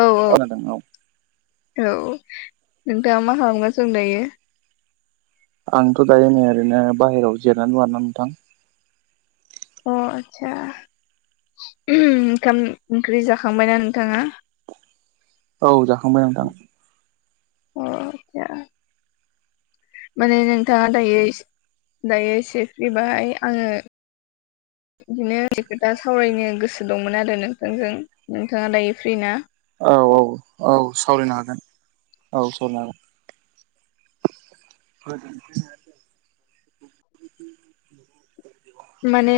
औ औ खोनादों औ औ नोंथाङा मा खालामगासिनो दं दायो आंथ' दायो ओरैनो बायहेरायाव जिरनानै दं आरोना नोंथां अ आतस्सा ओंखाम ओंख्रि जाखांबायना नोंथाङा? औ जाखांबाय नोंथां अ आदसा माने नोंथाङा दायो दायो सेफ्रि बाहाय आङो [inaudible] बिदिनो खोथा सावरायनो गोसो दंमोन आरो नोंथांजों नोंथाङा दायो फ्रि ना? औ औ औ सावरायनो हागोन औ सावरायनो हागोन फजोन माने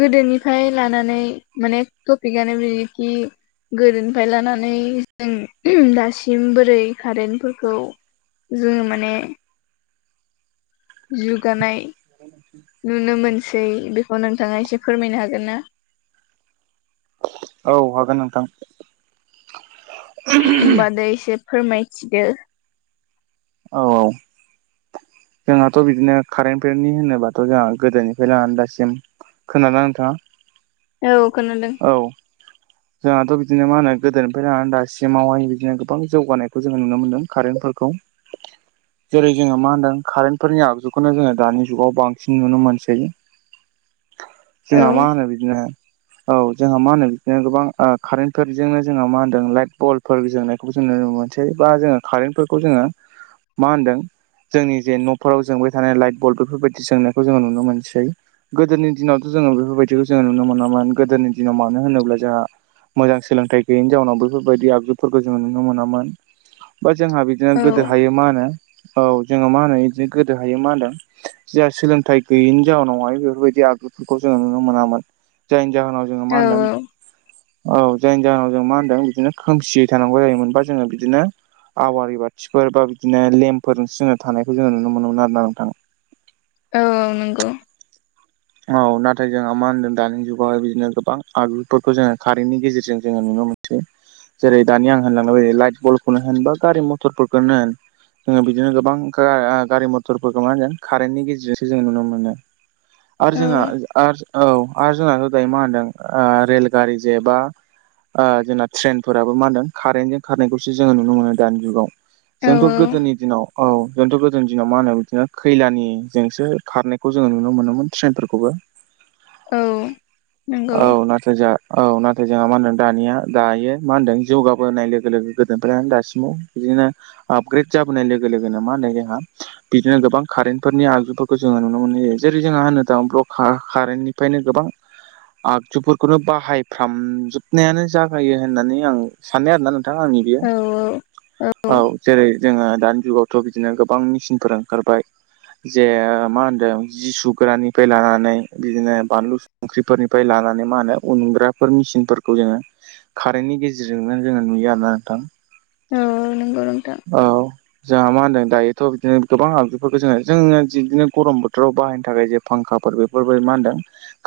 गोदोनिफ्राय लानानै माने टपिकआनो बियोखि गोरोनिफ्राय लानानै जों दासिम बोरै कारेन्टफोरखौ जोङो माने जुगानाय नुनो मोनसै बेखौ नोंथाङा एसे फोरमायनो हागोन ना? औ हागोन नोंथां होनबादो एसे फोरमायथिदो औ जोंहाथ' बिदिनो कारेन्ट पेरनि होनोबाथ' जोंहा गोदोनिफ्राय लानानै दासिम खोनादों ना नोंथाङा? औ खोनादों औ जोंहाथ' बिदिनो मा होनो गोदोनिफ्राय लानानै दासिमावहाय बिदिनो गोबां जौगानायखौ जोङो नुनो मोनदों कारेन्टफोरखौ [inaudible] जेरै जोङो मा होनदों कारेन्टफोरनि आगजुखौनो जोङो दानि जुगाव बांसिन नुनो मोनसै औ जों मा होनो बिदिनोहाय औ जोंहा मा होनदों बिदिनो गोबां कारेन्टफोरजोंनो जोंहा मा होनदों लाइट बल्फोरजोंनो खौ जोङो मोनसे बा जोङो कारेनफोरखौ जोङो मा होनदों जोंनि जे न' फोराव जोंबाय थानाय लाइट बल बेफोरबायदि जोंनायखौ जोङो नुनो मोनसै। गोदोनि दिनावथ' जोङो बेफोरबायदिखौ जोङो नुनो मोनामोन गोदोनि दिनाव मानो होनोब्ला जोंहा मोजां सोलोंथाइ गैयैनि जाउनाव बेफोरबायदि आगजुफोरखौ जोङो नुनो मोनामोन बा जोंहा बिदिनो औ गोदो हायो मा होनो औ जोङो मा होनो बिदिनो गोदो हायो मा होनदों जोंहा सोलोंथाइ गैयिनि जााहोनावहाय बेफोरबायदि आदबफोरखौ जोङो नुनो मोनामोन। जायनि जाहोनाव जोङो मा औ होनदों औ जायनि जाहोनाव जों मा होनदों बिदिनो खोमसियै थानांगौ जायोमोनबा जोङो बिदिनो आवारि बाथिफोर बा बिदिनो लेम्पफोरजोंसो जोङो थानायखौ जोङो नुनो मोनोमोन आरो ना नोंथां। औ-औ नंगौ। औ नाथाय जोंहा मा होनदों दानि जुगावहाय बिदिनो गोबां आगजुफोरखौ जोङो कारेन्टनि गेजेरजों जोङो नुनो मोन जे जेरै दानि आं होनलांनाय ब लाइट बलखौनो होन बा गारि मथरफोरखौनो होन जोङो बिदिनो गोबां गा आं गारि मथरफोरखौ मा होनदों कारेन्टनि गेजेरजोंसो जों नुनो मोनो। आरो औ जोंहा आर औ आरो जोंहा [unintelligible] दाय मा होनदों रेलगारि जे बा ओ जोंना ट्रेनफोराबो मा होनदों कारेन्टजों खारनायखौसो जोङो नुनो मोनो दानि जुगाव। औ जोंथ' गोदोनि दिनाव औ जोंथ' गोदोनि दिनाव मा होनो बिदिनो खैलानि जोंसो खारनायखौ जोङो नुनो मोनोमोन। ट्रेनफोरखौबो। औ। औ नंगौ नाथाय जा औ नाथाय जोंहा मा होनदों दानिया दायो मा होनदों जौगाबोनाय लोगो-लोगो गोदोनिफ्रायानो दासिमाव बिदिनो आपग्रेड जाबोनाय लोगो लोगोनो मा होनदों जोंहा बिदिनो गोबां कारेन्टफोरनि आगजुफोरखौ जोङो नुनो मोननाय जायो। जेरै जोंहा होनो थां [unintelligible] कारेन्टनिफ्रायनो गोबां आगजुफोरखौनो बाहायफ्रामजोबनायानो जागायो होननानै आं साननाय आरोना नोंथां आंनि बेयो औ औ औ जेरै जोङो दानि जुगावथ' बि बिदिनो गोबां मेचिनफोर ओंखारबाय जे मा होनदों जि सुगोरानिफ्राय लानानै बिदिनो बानलु संख्रिफोरनि बे लानानै मा होनो उनग्राफोर मिसिनफोरखौ जोङो खारेननि गेजेरजोंनो जोङो नुयो आरोना नोंथां औ नंगौ नोंथां औ। जोंहा मा होनदों दायोथ' बिदिनो गोबां आगजुफोरखौ जोङो-जोङो बिदिनो गरम बोथोराव बाहायनो थाखाय जे फांखाफोर बेफोरबायदि मा होनदों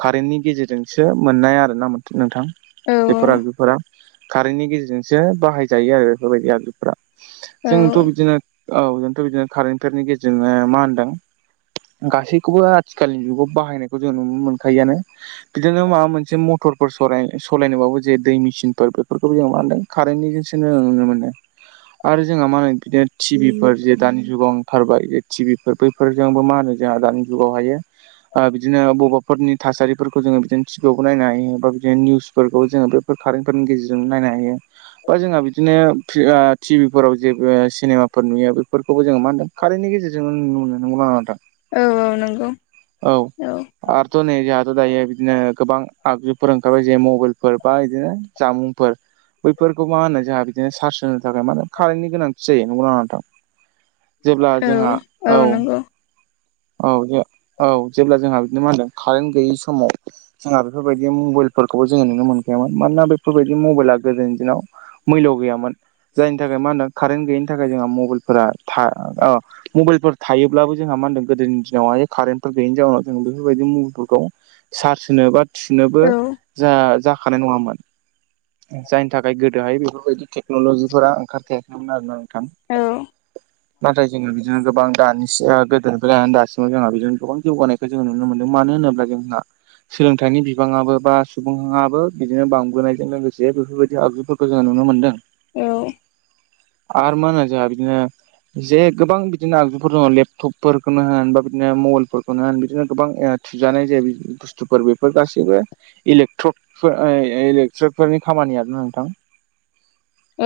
कारेन्टनि गेजेरजोंसो मोननाय आरो ना मो नोंथां औ बेफोर आगजुफोरा कारेन्टनि गेजेरजोंसो बाहायजायो आरो बेफोरबायदि आगजुफोरा। औ जोंथ' बिदिनो औ जोंथ' बिदिनो कारेन्टफोरनि गेजेरजोंनो मा होनदों गासैखौबो आथिखालनि जुगाव बाहायनायखौ जों नुनो मोनखायोआनो। बिदिनो माबा मोनसे मथर फोर सराय सलायनोबाबो जे दै मेसिनफोर बेफोरखौबो जों मा होनदों कारेन्टनिजोंसो नुनो मोनो। आरो जोंहा मा होनो बिदिनो टिभि फोर जे दानि जुगाव ओंखारबाय जे टिभि फोर बै फोरजोंबो मा होनो जोंहा दानि जुगाव हायो बिदिनो बबाफोरनि थासारिफोर खौ जोङो बिदिनो टिभिआव खौ नायनो हायो बा बिदिनो निउसफोरखौ जोङो बेफोर कारेन्टफोरनि गेजेरजों नायनो हायो। बा जोंहा बिदिनो फ्रि ओ टिभिफोराव जे बो ओ सिनेमाफोर नुयो बेफोरखौबो जोङो मा होनदों खारेननि गेजेरजों नुनो मोनो नंगौ ना नङा नोंथां। औ औ नंगौ औ औ। आरोथ' नै जोंहाथ' दायो बिदिनो गोबां आगजुफोर ओंखारबाय जे मबाइलफोर बा बिदिनो जामुंफोर बैफोरखौ मा होनो जोंहा बिदिनो चार्ज होनो थाखाय मा कारेन्टनि गोनांथि जायो नंगौ ना नङा नोंथां। जेब्ला औ जोंहा औ औ ज औ जेब्ला जोंहा बिदिनो मा होनदों कारेन्ट गैयि समाव जोंहा बेफोरबायदि मबाइलफोरखौबो जोङो नुनो मोनखायामोन मानोना बेफोरबायदि मबाइला गोदोनि दिनाव मैल' गैयामोन जायनि थाखाय मा होनो कारेन्ट गैयिनि थाखाय जोंहा मबाइलफोरा था मबेइलफोर थायोब्लाबो जोंहा मा होनदों गोदोनि दिनावहाय कारेन्टफोर गैयैनि जाउनाव जों बेफोरबायदि मुभिफोरखौ चार्ज होनो बा थिनोबो औ जा जाखानाय नङामोन। जायनि थाखाय गोदोहाय बेफोरबायदि टेक्न'लजिफोरा ओंखारथाखैमोन आर ना नोंथां। औ। नाथाय जोङो बिदिनो गोबां दानि सि ओ [unintelligible] दासिमाव जोंहा बिजोंनो गोबां जौगानायखौ जोंङो नुनो मोनदों मानो होनोब्ला जोंहा सोलोंथाइनि बिबाङाबो बा सुबुङाबो बिदिनो बांबोनायजों लोगोसे बेफोरबायदि आगजुफोर [unintelligible] जोङो नुनो मोन्दों। औ आरो मा होनो जोंहा बिदिनो जे गोबां बिदिनो आगजुफोर दङ लेपटप फोरखौनो होन बा बिदिनो मबाइल बुस्थुफोर बेफोर गासैबो इलेक्ट्र [unintelligible] इलेक्ट्र फोरनि खामानि आरो नोंथां‌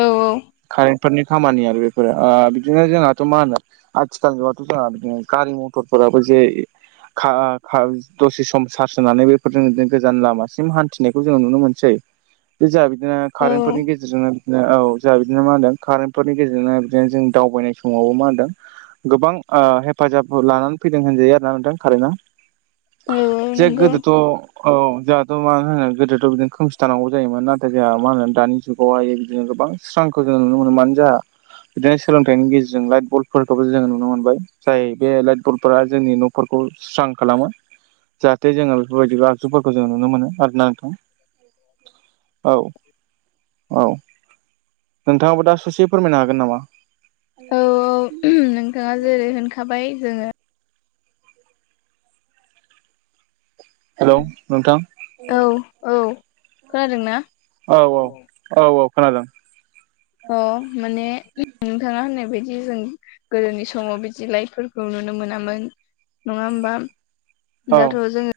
औ औ कारेन्टफोरनि खामानि आरो बेफोरो ओ बिदिनो जोंहाथ' मा होनो आथिखाल जुगावथ' जाहा गारि मथरफोराबो जे खा [unintelligible] दसे सम सार्स होनानै बेफोरजों गोजान लामासिम हान्थिनायखौ जोङो नुनो मोनसै बे जाहा बिदिनो कारेन्टफोरनि गेजेरजोंनो औ जोंहा बिदिनो मा होनदों कारेन्टफोरनि गेजेरना बिदिनो जों दावबायनाय समावबो मा होनदों गोबां ओ हेफाजाब लानानै फैदों होनजायो आरो ना नोंथां कारेन्टआ जे नंगौ गोदोथ' औ जोंहाथ' मा होनो गोदोथ' बिदिनो खोमसि थानांगौ जायोमोन नाथाय जोंहा मा होनो दानि जुगावहायो बिदिनो गोबां स्रांखौ जोङो नुनो मोनो मानो जोंहा बिदिनो सोलोंथाइनि गेजेरजों लाइट बलफोरखौबो जोङो नुनो मोनबाय। जाय बे लाइट बलफोरा जोंनि न'फोरखौ सुस्रां खालामो जाहाथे जोङो बेफोरबायदिबो आगजुफोरखौ जों नुनो मोनो आरो नांथां। औ औ नोंथाङाबो दा ससे फोरमायनो हागोन नामा? औ औ नोंथाङा जेरै होनखाबाय जोङो हेलौ नोंथां? औ औ खोनादों ना? औ औ औ औ खोनादों। अ माने नोंथाङा होननाय बायदि जों गोदोनि समाव बिदि लाइटफोरखौ नुनो मोनामोन नङा होमबा? औ दाथ' जोङो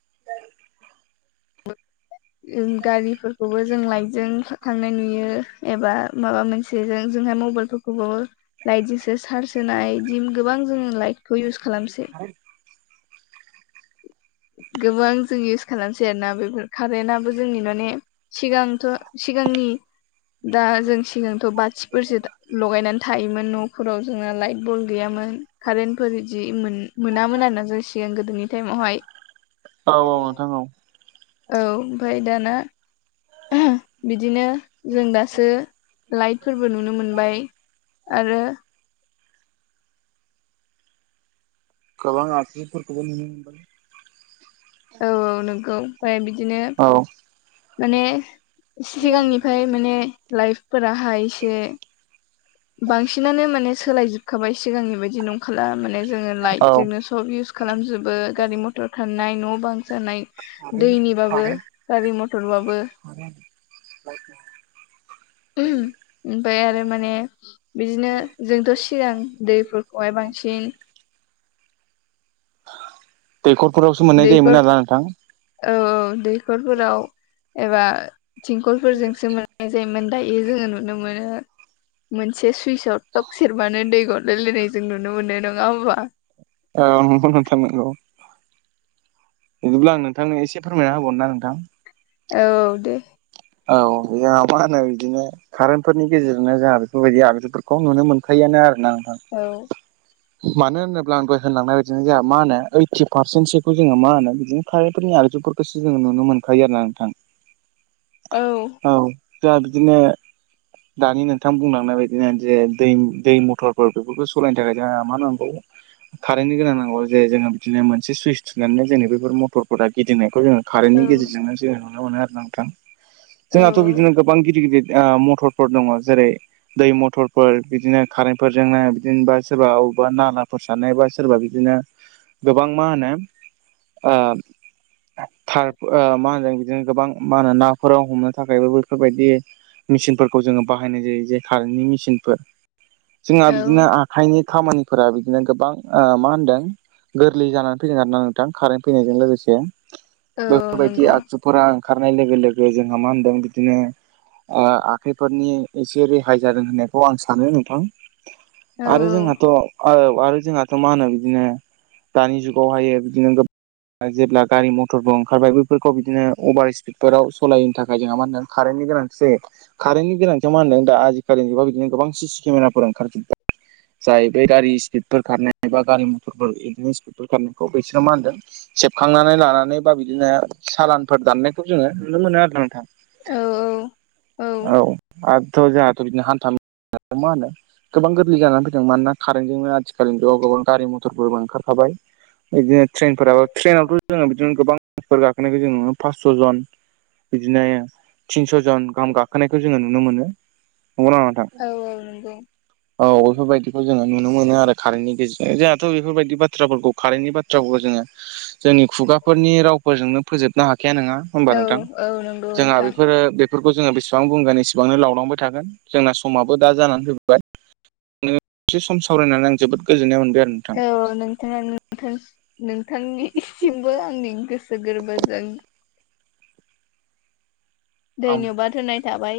[unintelligible] गारिफोरखौबो जों लाइटजों थांनाय नुयो एबा माबा मोनसेजों जोंहा मबेइलफोरखौ गोबाव लाइटजोंसो चार्ज होनाय बिदि गोबां जोङो लाइटखौ इउस खालामसै। [unintelligible] गोबां जों इउस खालामसै आरोना बेफोर कारेन्तआबो जोंनि [unintelligible] ने सिगांथ' सिगांनि दा जों सिगांथ' बाथिफोरसो लगायनानै थायोमोन न'फोराव जोंना लाइट बल गैयामोन कारेन्टफोर इदि मोनामोन आरोना जों सिगां गोदोनि टाइमावहाय। औ औ नोंथां औ औ ओमफाय दाना [unintelligible] बिदिनो जों दासो लाइटफोरबो नुनो मोनबाय। आरो गोबां आगजुफोरखौबो नुनो मोनो [unintelligible] औ औ नंगौ ओमफ्राय बिदिनो। औ माने सिगांनिफ्राय माने लाइफफोराहाय एसे बांसिनानो माने सोलायजोबखाबाय सिगांनि बायदि नंखाला माने जोङो लाइट औ जोंनो सब इउस खालामजोबो गारि मथर खारनाय न' बां जानाय। दैनिबाबो गारि मथरबाबो ओमफफ्राय आरो माने बिदिनो जोंथ' सिगां दैफोरखौहाय बांसिन दैखरफोरावसो मोननाय दैखर जायोमोन आरोना नोंथां। औ औ दैखरफोराव एबा थिंखलफोरजोंसो जायोमोन दायो जोङो नुनो मोनो मोनसे [unintelligible] सुइसआव थट सेरबानो दै गदलायलायनाय जों नुनो मोननाय नङा होमबा? औ नोंगौ नोंथां नोंगौ बिदिब्ला आं नोंथांनो एसे फोरमायना होबावनो ना नोंथां? औ दे औ जाहा मा होनो बिदिनो कारेन्टफोरनि गेजेरजोंनो जोंहा बेफोरबायदि आगजुफोरखौ नुनो मोनखायो यानो आरो ना नोंथां। औ। मानो होनोब्ला आंबो होनलांनाय बायदिनो जोंहा मा होनो ओइटि पारसेन्टसोखौ जोङो मा होनो बिदिनो [unintelligible] आगजुफोरखौसो जोङो नुनो मोनखायो आरोना नोंथां। औ औ द बिदिनो। दानि नोंथां बुंलांनाय बायदिनो जे दै मथरफोर बेफोरखौ सालायनो थाखाय जोंहा मा नांगौ कारेन्टनि गोनां नांगौ जे जोङो बिदिनो मोनसे सुइस थुनानैनो जोङो बेफोर मटरफोरा गिदिंनायखौ जोङो कारेन्टनि औ गेजेरजोंनो जोङो नुनो मोनो आरो नोंथां। औ जोंहाथ' बिदिनो गोबां गिदिर गिदिर मथर दङ' जेरै, दै मथरफोर बिदिनो कारेन्टफोरजोंनो बिदिनोबा सोरबा बबेावबा नालाफोर सारनाय बा सोरबा बिदिनो गोबां मा होनो ओ थार मा होनदों बिदिनो गोबां मा होनो नाफोर हमनो थाखायबो बेफोरबायदि मेचिनफोरखौ जोङो बाहायनाय जायो। जे कारेन्टनि मेसिन फोर जोंहा औ बिदिनो आ हायनि खामानिफोरा बिदिनो गोबां मा होनदों गोरलै जानानै फैदों आरोना नोंथां कारेन्ट फैनायजों लोगोसे। औ बेफोरबायदि नंगौ आगजुफोरा ओंखारनाय लोगो लोगो जोंहा मा होनदों बिदिनो ओ फोरनि एसे रेहाय जादों होननायखौ आं सानो नोंथां। औ आरो जोंहाथ' आरो जोंहाथ' मा होनो बिदिनो दानि जुगावहायो बिदिनो गोबां जेब्ला गारि मथरबो ओंखारबाय बेफोरखौ बिदिनो अभार स्पिडफोराव सालायनो थाखाय जोंहा मा होनदों खारेननि गोनांथि जायो। कारेन्टनि गोनांथियाव मा होनदों द आजिखालि जुगाव बिदिनो गोबां सिसि केमेराफोर ओंखारजोबदों। जाय बे गारि स्पिडफोर खारनाय बा गारि मथरफोर बिदिनो स्पिडफोर खारनायखौ बिसोरो मा होनदों सेबखांनानै लानानै बा बिदिनो सालानफोर दाननायखौ जोङो नुनो मोनो आरो नोंथां। औ औ। औ आरोथ' जोंहाथ' बिदिनो हान्था मेला मा होनो गोबां गोरलै जानानै फैदों मानोना कारेन्टजोंनो आथिखालनि जाव गोबां गारि मथरफोरबो ओंखारखाबाय। बिदिनो ट्रेननफोराबो ट्रेननावथ' जोङो बिदिनो गोबां फोर गाखोनायखौ जोङो नुयो फासस' जन बिदिनो थिनस' जन गाहाम गाख खानायखौ जोङो नुनो मोनो नंगौ ना नोंथां। औ नंगौ औफोर बदि जोङो नुनो मोनो आरो कारेन्टनि गेजेरजों जोंहाथ' बेफोरबायदि बाथ्राफोरखौ कारेन्टनि बाथ्राफोरखौ जोङो जोंनि खुगाफोरनि रावफोरजोंनो फोजोबनो हाखाया नङा होमबा औ नोंथां औ नंगौ जोंहा नोंथां बेफोरो बेफोरखौ जोङो बेसेबां बुंगोन इसेबांनो लावलांबाय थागोन जोंना समाबो दा जानानै फैबाय। [unintelligible] एसे सम सावरायनानै आं जोबोद गोजोननाय मोनबाय आरो नोंथां औ नोंथां। नोंथांनिसिमबो आंनि गोसो गोरबोजों धन्यबाद होनाय थाबाय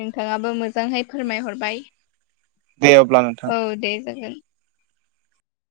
नोंथाङाबो मोजांहै फोरमायहरबाय दे अब्ला नोंथां औ दे जागोन।